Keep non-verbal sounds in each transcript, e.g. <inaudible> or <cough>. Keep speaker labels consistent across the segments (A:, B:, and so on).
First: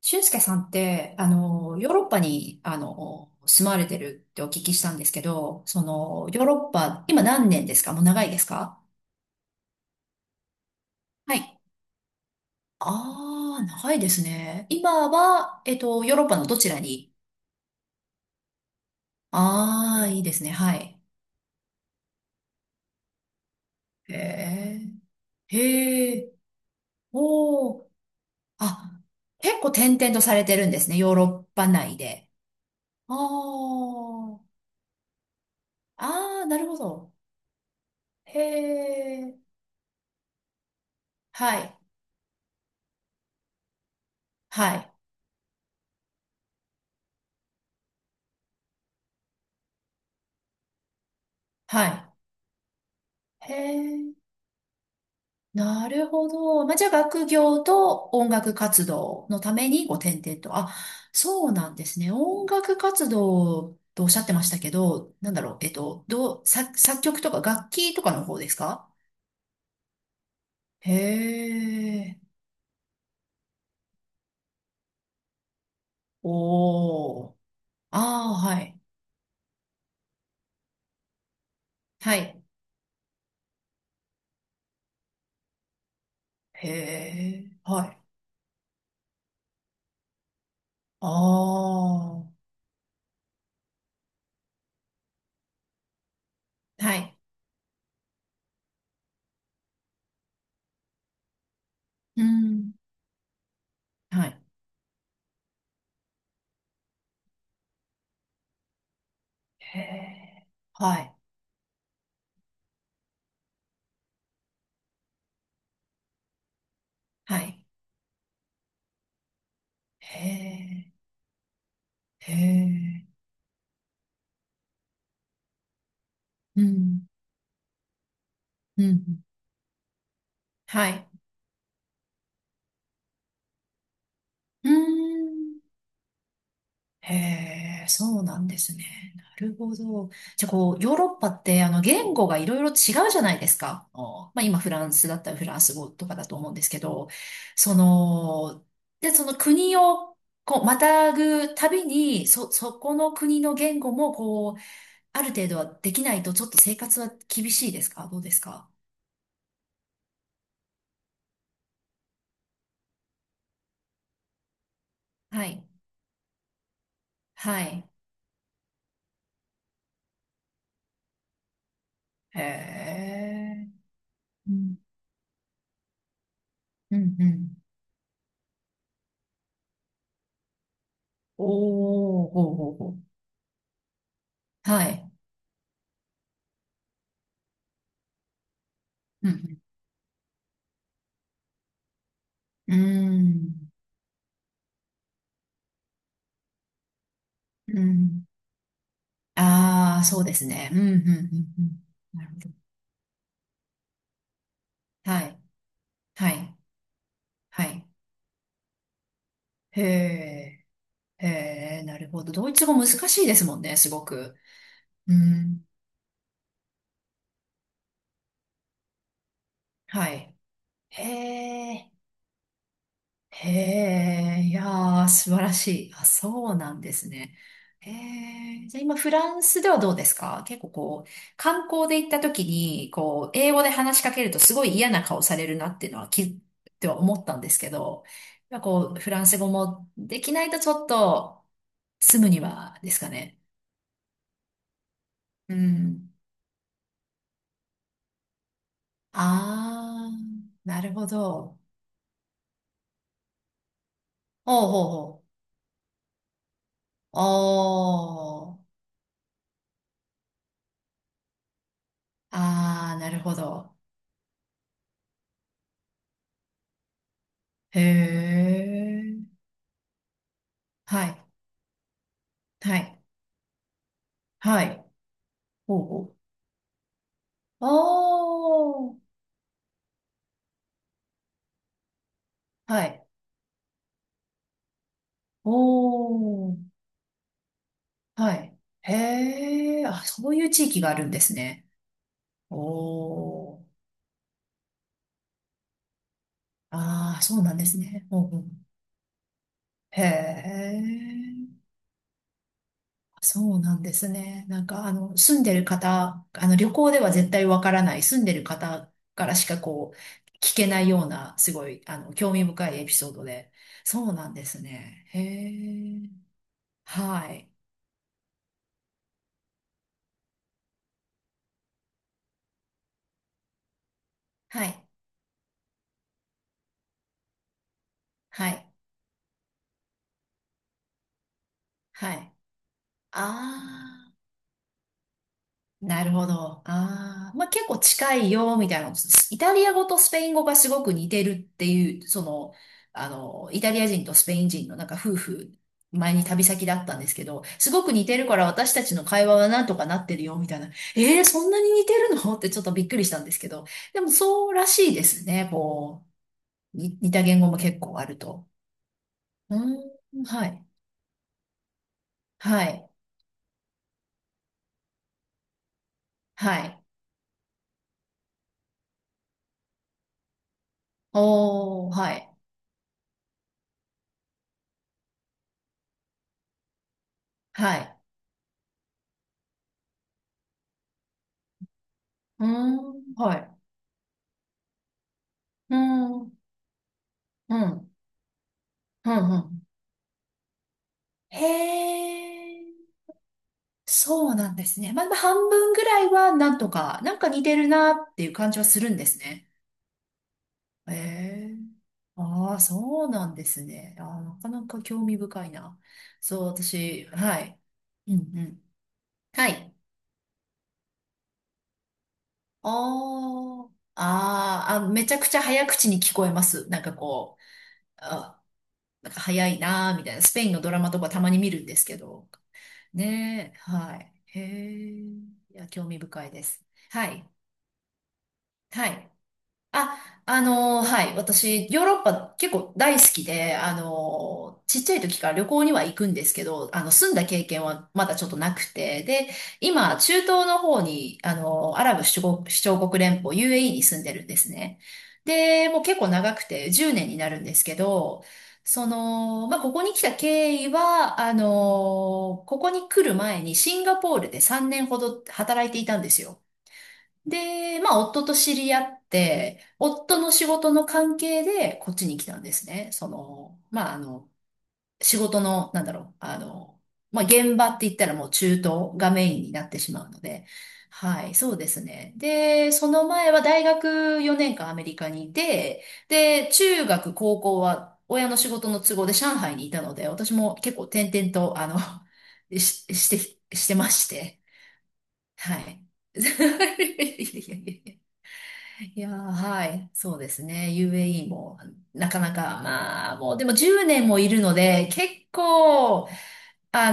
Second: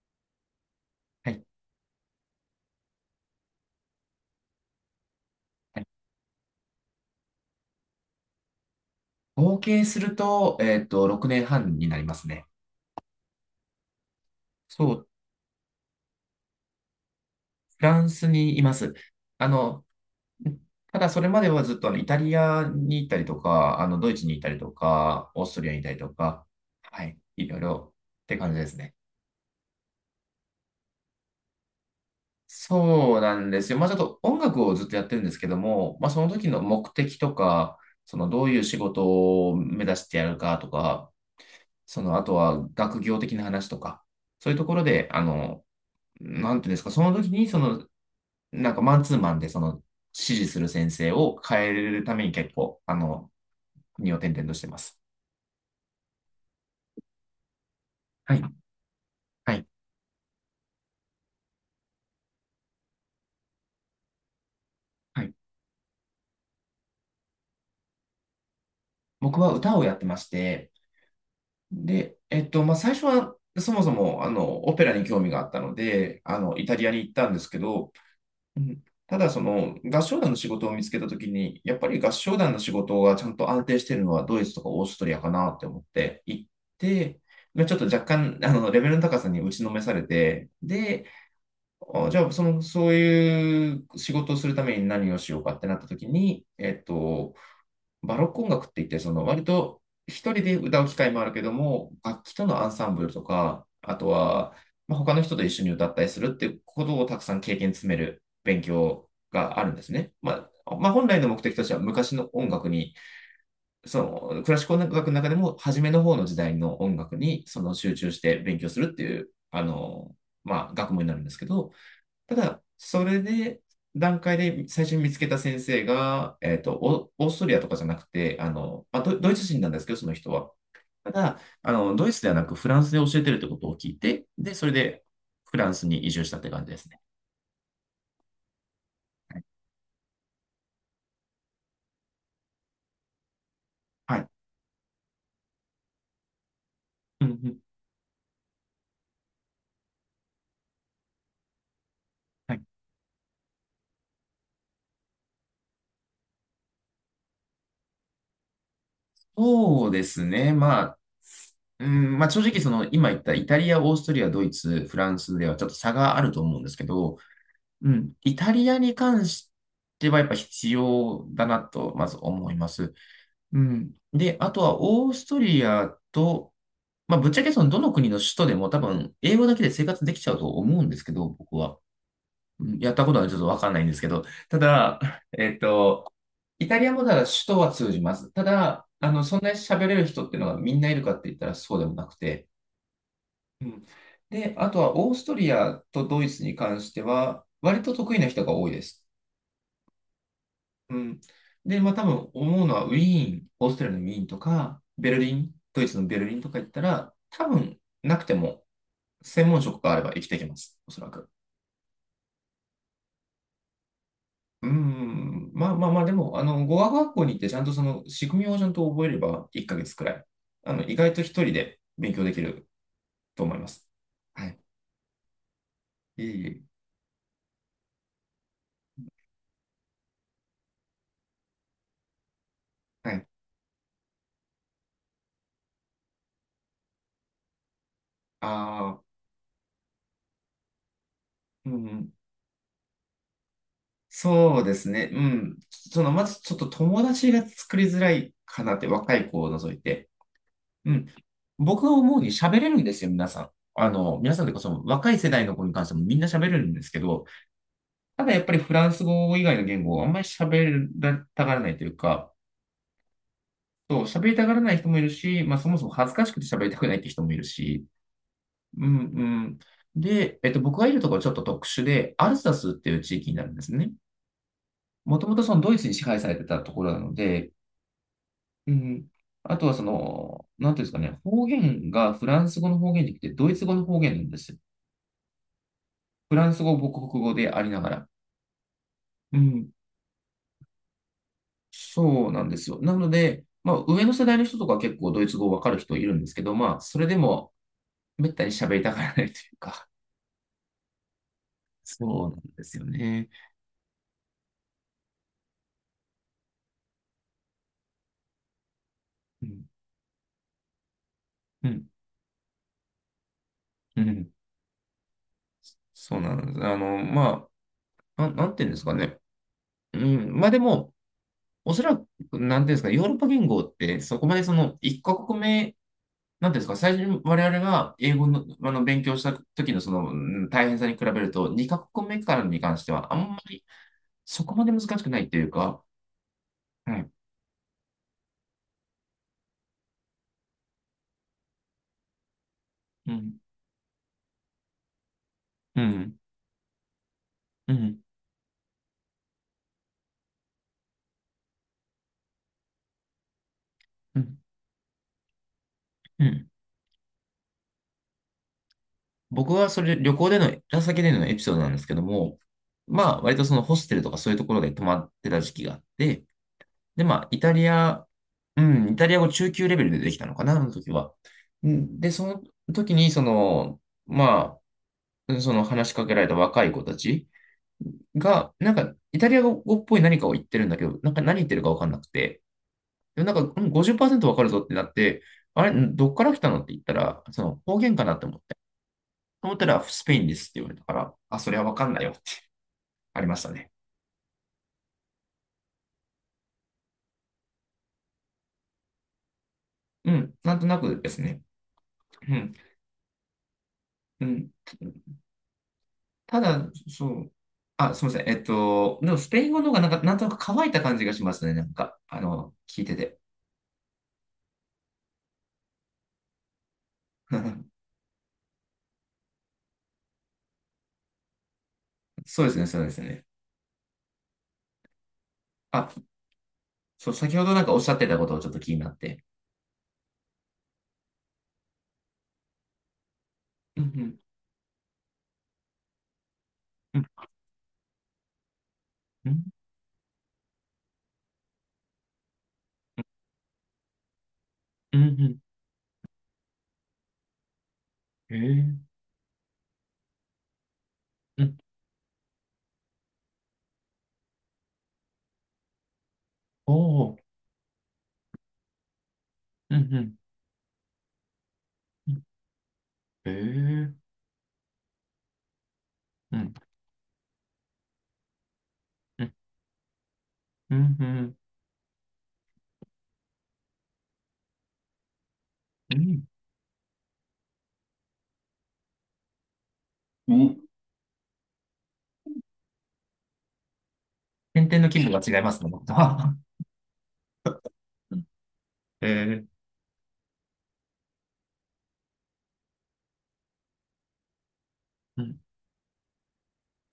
A: 俊介さんって、
B: はい
A: ヨーロッパに、住まれてるってお聞きしたんですけど、
B: はい
A: ヨーロッパ、今何年ですか？もう長いですか？
B: 合計すると、6
A: は
B: 年
A: い。
B: 半になりますね。
A: ああー、長いですね。
B: そう、
A: 今は、ヨーロッパのどちらに？
B: フランスにいます。あの、
A: ああー、いいですね。は
B: た
A: い。
B: だそれまではずっとイタリアに行ったりとか、ドイ
A: へ
B: ツに行ったりと
A: え、
B: か、オーストリアに行ったりと
A: へえ、
B: か、はい、いろい
A: おお、
B: ろって感じですね。
A: あ、結構転々とされてるんですね。ヨーロッパ内で。あ
B: そうなんですよ。まあちょっと音
A: あ、
B: 楽をずっとやってるんですけども、まあその
A: ああ、
B: 時
A: な
B: の
A: るほ
B: 目
A: ど。
B: 的とか、その
A: へ
B: どういう仕事
A: え、
B: を目指してやるかとか、
A: はい、
B: そのあとは学業的な話とか、そういうとこ
A: は
B: ろ
A: い、
B: で、あの、なんていうんですか、その時に、なんかマンツーマンで、指示する先生を変え
A: は
B: る
A: い。
B: ために結構、
A: へ
B: 国
A: え、
B: を転々としてます。
A: なるほど。まあ、じゃあ学業と音
B: はい。
A: 楽活動のた
B: はい。
A: めにご転々と。あ、そうなんですね。音楽活動とおっしゃってましたけど、
B: は
A: な
B: い。
A: んだろう、えっと、どう、作、作曲とか楽器とかの方ですか？
B: 僕は歌をやってまして、
A: へ
B: で、
A: え、
B: まあ、最初は、そもそも、オペラに興味があったので、イタリアに行った
A: お
B: ん
A: ー。
B: ですけど、
A: ああ、
B: う
A: はい。
B: ん。ただ、その合唱団の仕事を見つけたときに、やっぱり合
A: は
B: 唱
A: い。
B: 団の仕事がちゃんと安定しているのはドイツとかオーストリアかなって思って行っ
A: へ
B: て、
A: え、
B: まあちょっと
A: はい。
B: 若干レベルの高さに打ちのめされて、で、
A: あ
B: あじゃあ
A: あ、
B: その、そういう仕事をするために何をしようかってなったときに、
A: はい。
B: バロック音楽って言って、その割と一人で歌う機会もあるけども、楽
A: う
B: 器とのアン
A: ん、
B: サンブルとか、あと
A: はい。
B: は、まあ、他の人と一緒に歌ったりするっていうことをたくさん経験詰める勉強があるん
A: へ
B: ですね。ま
A: え、
B: あ、まあ、
A: は
B: 本
A: い。
B: 来の目的としては昔の音楽に、そのクラシック音楽の中でも初めの方の時代の音楽
A: は
B: にそ
A: い。
B: の集中して勉強するっていう、
A: へ
B: まあ、
A: え、
B: 学問になるんですけど、
A: へ
B: ただ、そ
A: え、
B: れで、段階で最初に見つけた先生が、
A: うん。
B: オオーストリアとかじゃなくて、あ
A: う
B: の、まあ、
A: ん。
B: ドイツ人なんですけど、その人は。
A: はい。
B: ただ、ドイツではなくフランスで教えてるってことを聞いて、で、そ
A: うー
B: れでフ
A: ん。
B: ランスに移住したって感じですね。
A: へえ、そうなんですね。な
B: はい。
A: るほど。じゃあ、こう、ヨーロッパって、言語がいろいろ違うじゃないですか。あ
B: はい。
A: ーまあ、今、フランスだったらフランス語とかだと思うんですけど、
B: うん。
A: その、で、その国を、こう、またぐたびに、
B: はい。
A: そこの国の言語も、こう、ある程度はできないと、ちょっと生活は厳しいですか？どうですか？
B: そうですね。まあ、うん、まあ正直その今言ったイタリア、オーストリア、ドイツ、フランス
A: は
B: ではちょっ
A: い。
B: と差があると思うんですけど、
A: はい。
B: うん、イタリアに関してはやっぱ必要だなとまず
A: へ
B: 思います。う
A: え。
B: ん。で、
A: う
B: あと
A: ん
B: はオーストリアと、
A: うん
B: まあ、
A: う
B: ぶっちゃ
A: ん。
B: けそのどの国の首都でも多分英語だけで生活できちゃうと思うんですけど、僕は。
A: おー、ほう
B: う
A: ほう
B: ん、やっ
A: ほ
B: たことはちょっとわかんないんですけど、た
A: う。は
B: だ、
A: い。
B: えっと、イタリアもただ首都は通じます。ただ、
A: う
B: そんなに
A: ん、
B: 喋れる人っていうのがみんないるかって言ったらそうでもなくて。
A: う
B: う
A: ん、
B: ん。で、あとはオーストリアとドイツに関しては、割
A: う
B: と得意
A: ん。
B: な人が多いです。
A: ああー、そうですね。うん、うん、う
B: うん。
A: ん、う
B: で、
A: ん。
B: まあ多
A: なる
B: 分
A: ほど。
B: 思うのはウィーン、オーストラリアのウィーンとか、ベル
A: は
B: リ
A: い、
B: ン、ドイツのベル
A: は
B: リンと
A: い、
B: か行ったら、多
A: は
B: 分
A: い。
B: なくても専門職
A: へ
B: があれば生きていけま
A: え、
B: す、おそら
A: へ
B: く。
A: え、なるほど。ドイツ語難しいですもんね、すごく。
B: う
A: う
B: ん、
A: ん、
B: まあ、でも、語学学校に行ってちゃんとその仕組みをちゃんと覚えれば1ヶ月くら
A: は
B: い、
A: い。
B: 意
A: へ
B: 外と一人で
A: え。
B: 勉強できると
A: へ
B: 思います。
A: え、
B: は
A: い
B: い。
A: やー、素晴らしい。あ、
B: いえい
A: そう
B: え。
A: なんですね。へえ、じゃあ今フランスではどうですか？結構こう、観光で行った時に、
B: はい。
A: こう、英語で話しかけるとすごい嫌な顔されるなっていうのはっては思ったんですけど、やっぱこ
B: あ
A: う、
B: あ、
A: フランス語もできないとちょっと
B: うん。
A: 住むにはですかね。
B: そうですね。う
A: う
B: ん。そ
A: ん。
B: の、まずちょっと友達が作りづらいかなって、若い子を除いて。
A: あー、な
B: う
A: るほ
B: ん。
A: ど。
B: 僕が思うに喋れるんですよ、皆さん。皆さんというか
A: お
B: そ
A: うほ
B: の
A: う
B: 若い
A: ほう。
B: 世代の子に関してもみんな喋れるんですけ
A: お
B: ど、ただやっぱりフ
A: ー、
B: ランス語以外の言語をあんまり喋りたがらないというか、
A: あー、なるほど。
B: そう、喋りたがらない人もいるし、まあそもそも恥ずかしくて喋りたくないって人もいる
A: へ
B: し、うん、
A: え。
B: うん。で、僕がいる
A: は
B: ところは
A: い、
B: ちょっと特殊で、アルサスっ
A: は
B: てい
A: い、
B: う地域になるんですね。
A: はい。
B: もともとそのドイツに
A: お
B: 支
A: う
B: 配されてたところなので、う
A: お
B: ん。
A: う。
B: あとはその、なんていうんですかね、方言がフランス語
A: ああ、
B: の
A: は
B: 方言
A: い。
B: じゃなくてドイツ語の方言なんですよ。
A: お
B: フラン
A: お、
B: ス語、母国語でありながら。
A: はい。
B: うん。
A: へえ、あ、そういう地域があるんですね。
B: そうなんですよ。な
A: お
B: ので、
A: お、
B: まあ、上の世代の人とかは結構ドイツ語わかる人いるんですけど、まあ、それで
A: ああ、そう
B: も、
A: なんですね。お
B: めっ
A: うお
B: た
A: う
B: に喋りたがらないというか、
A: へえ、
B: そうなんですよね。
A: そうなんですね。なんか、住んでる方、旅行では絶対わからない、住んでる方からし
B: う
A: か
B: ん、
A: こう、聞けないような、す
B: う
A: ごい、
B: ん、
A: 興味深いエピソードで。
B: う
A: そうな
B: ん。
A: んですね。へえ、
B: そうなんです。
A: はい。
B: なんていうんですかね。うん、まあでも、おそらく、なんていうんですか、ヨーロッパ言語って、そこまでそ
A: は
B: の、
A: い。
B: 一カ国目、なんていうんですか、最初に我々が英語の、
A: はい。
B: 勉強した時のその、うん、大変さに比べると、二カ国
A: は
B: 目
A: い。
B: からに関しては、あんまり
A: ああ、
B: そこまで難しくないっていうか、
A: なるほど。
B: はい。
A: ああ、まあ結構近いよ、みたいな。イタリア語とスペイン語がすごく似てるっていう、
B: うん。
A: イタリア人とスペイン人のなんか夫婦、
B: う
A: 前
B: ん。
A: に旅先だったんですけど、す
B: う
A: ごく
B: ん。
A: 似てるから私たちの会話はなんとかなってるよ、みたいな。えー、そんなに似てるのってちょっとびっくりしたんですけど、でも
B: うん。
A: そうらしいですね、
B: うん、
A: に似た言語も結構あると。
B: 僕
A: う
B: はそれ旅
A: ーん、
B: 行で
A: は
B: の、
A: い。
B: ラ先でのエピソードなんですけども、
A: はい。
B: まあ割とそのホステルとかそういうところで泊まってた時期があって、
A: はい。
B: で、イタリア語中級レベルでできたのかな、あの時は。う
A: おー、
B: ん。で、
A: は
B: そ
A: い。
B: の時にその、まあ、その話しかけられた若い子たち
A: はい。
B: が、なんかイタリア語っぽい何かを言ってるんだけど、なんか何言ってるかわかんなくて、
A: うーん、
B: で、なん
A: は
B: か、
A: い。
B: うん、50%わかるぞってなって、あれ、
A: うー
B: んどっ
A: ん、
B: か
A: うん、
B: ら来たのって言ったら、そ
A: う
B: の方
A: ん、
B: 言かなって思って。
A: う
B: と思っ
A: ん。
B: たら、スペインですって言われたから、あ、
A: へ
B: それはわかんないよって
A: え、
B: ありましたね。
A: そうなんですね。まあ、まあ半分ぐらいはなんとか、なんか似てるなっていう感じはするんですね。
B: うん、なんとな
A: へ
B: くですね。
A: え、
B: うん、
A: ああ、そうなんですね。ああ、
B: う
A: なか
B: ん。
A: なか興味深いな。
B: た
A: そう、
B: だ、
A: 私、
B: そう、
A: はい。
B: あ、すみ
A: う
B: ま
A: ん、
B: せん。
A: うん。
B: でもスペイ
A: は
B: ン語の方
A: い。
B: がなんか、なんとなく乾いた感じがしますね。なんか、聞いてて。
A: あーあー、あ、めちゃくちゃ早口に聞こえます。なんかこう、
B: <laughs>
A: あ、なんか早いなーみたいな。スペインのドラマとかたまに見るんですけど。
B: そうですね。
A: ねえ、はい。へえ、いや、興
B: あ、
A: 味深いです。は
B: そう、
A: い、
B: 先ほどなんかおっしゃってたことをちょっと気に
A: は
B: なっ
A: い。
B: て。
A: あ、はい。私、ヨーロッパ結構大好きで、
B: うん、うん、
A: ちっちゃい時から旅行には行くんですけど、
B: うん、
A: 住んだ経験はまだちょっとなくて、で、今、中東の方に、アラブ首長首長国連邦 UAE に住んでるんですね。
B: うん、うん、
A: で、もう結構長くて10年になるんですけど、
B: へえ、
A: その、まあ、ここに来た経緯は、
B: うん、
A: ここに来る前にシンガポールで3年ほど働いていたんですよ。
B: おお、
A: で、まあ、夫と知り合って、
B: うん、うん。
A: 夫の仕事の関係で、こっちに来たんですね。
B: ええー、
A: 仕事の、
B: うん、
A: まあ、現場って言ったらもう中東が
B: う
A: メ
B: ん、
A: インになってしまうので、
B: うん、う
A: は
B: ん、
A: い、そうですね。で、その前は大学4年間アメリカにいて、
B: うん。
A: で、中学、高校は親の仕事の都合で上海にいたので、私
B: う
A: も
B: ん。
A: 結構転々と、<laughs> してまして、
B: 点々の規模が違いま
A: は
B: すね、
A: い。
B: 僕と
A: <laughs> い
B: は。
A: やいやいやいやー、
B: <laughs> ええ、
A: はい。そうですね。UAE も、なかなか、まあ、もう、でも10年もいるので、
B: う
A: 結
B: ん、
A: 構、あ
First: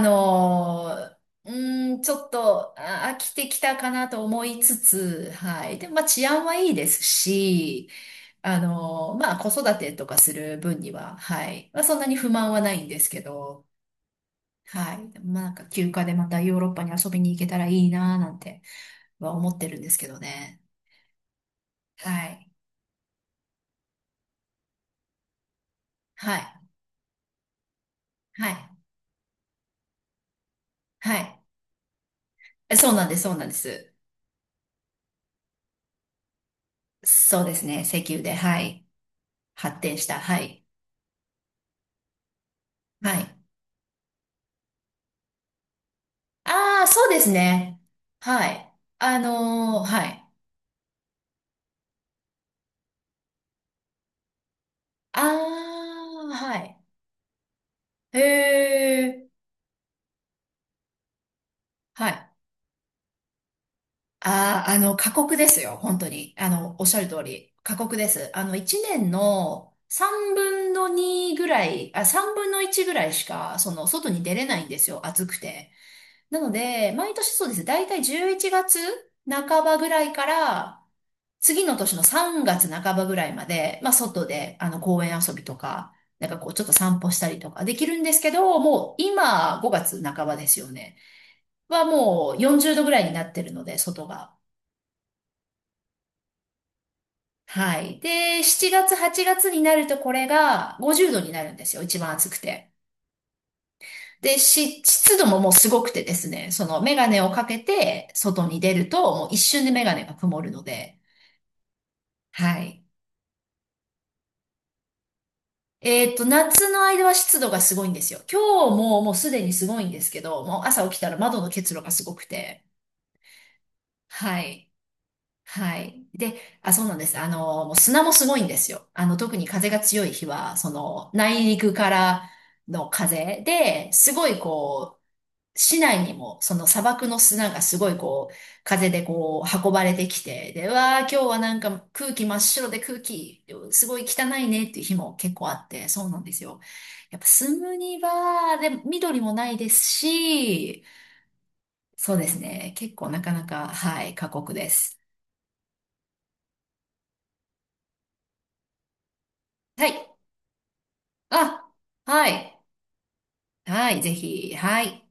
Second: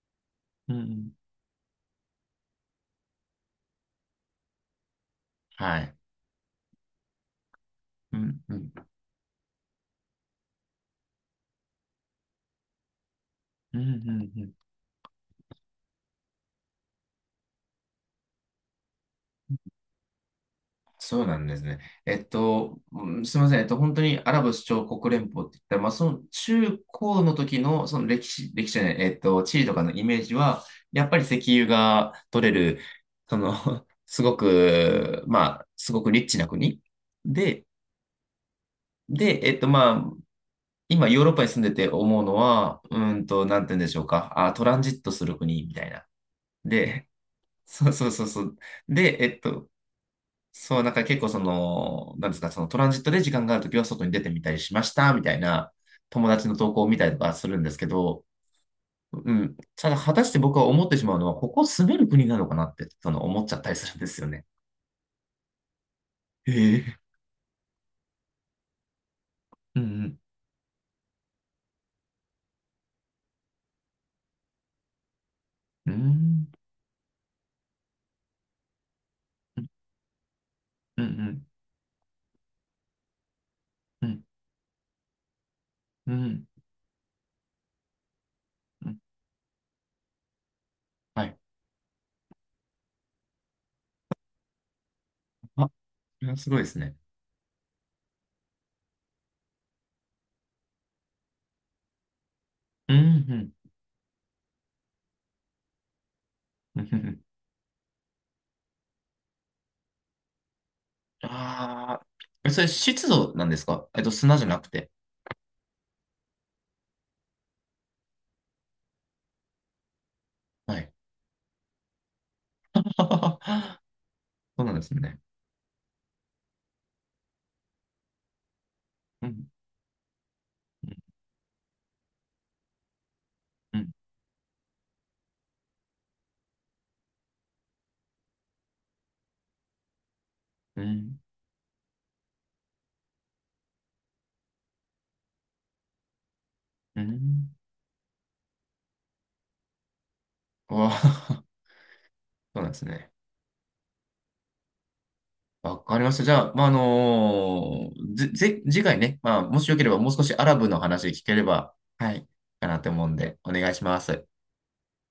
B: う
A: の
B: ん、
A: ー、うちょっと、飽きてきたかなと思いつつ、は
B: は
A: い。でも、
B: い。
A: まあ、治安はいいですし、
B: うん、うん、
A: まあ、子育てとかする分には、はい。まあ、そんなに不満はないんですけど、
B: うん、うん、うん。
A: はい。でもまあ、なんか、休暇でまたヨーロッパに遊びに行けたらいいなーなんては思ってるんですけどね。
B: そうなんですね。
A: はい。
B: すみません。本当にアラブ首長国連邦って言ったら、まあ、その
A: はい。
B: 中高の時の、その歴
A: は
B: 史、歴
A: い。
B: 史じゃない、えっと、地理とかのイメージは、やっ
A: は
B: ぱり石
A: い。
B: 油が取れる、
A: そうなんです、そ
B: そ
A: うなんで
B: の、
A: す。
B: <laughs> すごくリッチな国
A: そうで
B: で、
A: すね、石油で、はい。
B: で、
A: 発
B: ま
A: 展し
B: あ、
A: た、はい。
B: 今、ヨーロッパに住んでて思うのは、うー
A: は
B: ん
A: い。
B: と、なんて言うんでしょうか。あ、トランジットする国みたいな。
A: ああ、そ
B: で、
A: うですね。
B: そうそうそうそ
A: は
B: う。
A: い。
B: で、
A: はい。
B: そう、なんか結構その、なんですか、そのトランジットで時間があるときは外に出てみたりしました、み
A: あ
B: たいな友
A: あ、
B: 達の
A: は
B: 投
A: い。
B: 稿を見たりとかするんですけ
A: へ
B: ど、
A: え、
B: うん。ただ、果たして僕は思ってしまうのは、ここ住める
A: は
B: 国
A: い。
B: なのかなって、その思っちゃったりするんですよね。
A: ああ、過酷ですよ、本当に。
B: へ
A: おっし
B: え。
A: ゃる通り。過酷です。1年の
B: うん。
A: 3分の2ぐらい、あ、3分の1ぐらいしか、外に出れないんですよ、暑くて。
B: うん。うー
A: な
B: ん。
A: ので、毎年そうです。だいたい11月半ばぐらいから、
B: うん。うん。
A: 次の年の3月半ばぐらいまで、まあ
B: うん。
A: 外で、あの公園遊びとか、
B: う
A: なんか
B: ん。
A: こうちょっと散歩したりとかできるんですけど、
B: う
A: もう
B: ん。
A: 今5月半ばですよね。
B: はい。
A: はもう40度ぐらいになってるので、外が。
B: あ、それはすごいですね。
A: はい。で、7月、8月になるとこれが50度になるんですよ。一番暑くて。
B: うん。
A: で、湿度ももうすごくてですね、その
B: う
A: メガ
B: ん。
A: ネをかけて外に出ると、もう一瞬でメガネが曇るので、
B: ああ、え、
A: は
B: それ
A: い。
B: 湿度なんですか、えっと、砂じゃなくて。
A: 夏の間は湿度がすごいんですよ。今日ももうすでにすごいんですけど、もう
B: は
A: 朝
B: い。
A: 起きたら窓の結露がすごくて。
B: <laughs>
A: は
B: そう
A: い。
B: なんですね。
A: はい。で、あ、そうなんです。もう砂もすごいんですよ。
B: う
A: 特に
B: ん、
A: 風が強い日は、そ
B: うん、
A: の、内陸からの風で、すごいこ市内にもその砂漠の砂がすごいこう風でこう運ばれてきて、で、う
B: う
A: わー今日
B: ん、
A: はなんか空気真っ白で空気すごい汚いねっていう日も結構あって、そうなんですよ。
B: う
A: やっぱ
B: ん。
A: 住むには、で、緑もないですし、
B: わあ、
A: そうです
B: <laughs> そうなん
A: ね。
B: です
A: 結構
B: ね。
A: なかなか、はい、過酷です。
B: わかりました。じゃあ、まあ、あのー、次回ね、まあ、もしよけ
A: は
B: ればも
A: い。
B: う少しアラブの話聞けれ
A: あ、
B: ば、はい、
A: はい。
B: かなと思うんで、お願いし
A: は
B: ま
A: い、ぜ
B: す。
A: ひ、はい。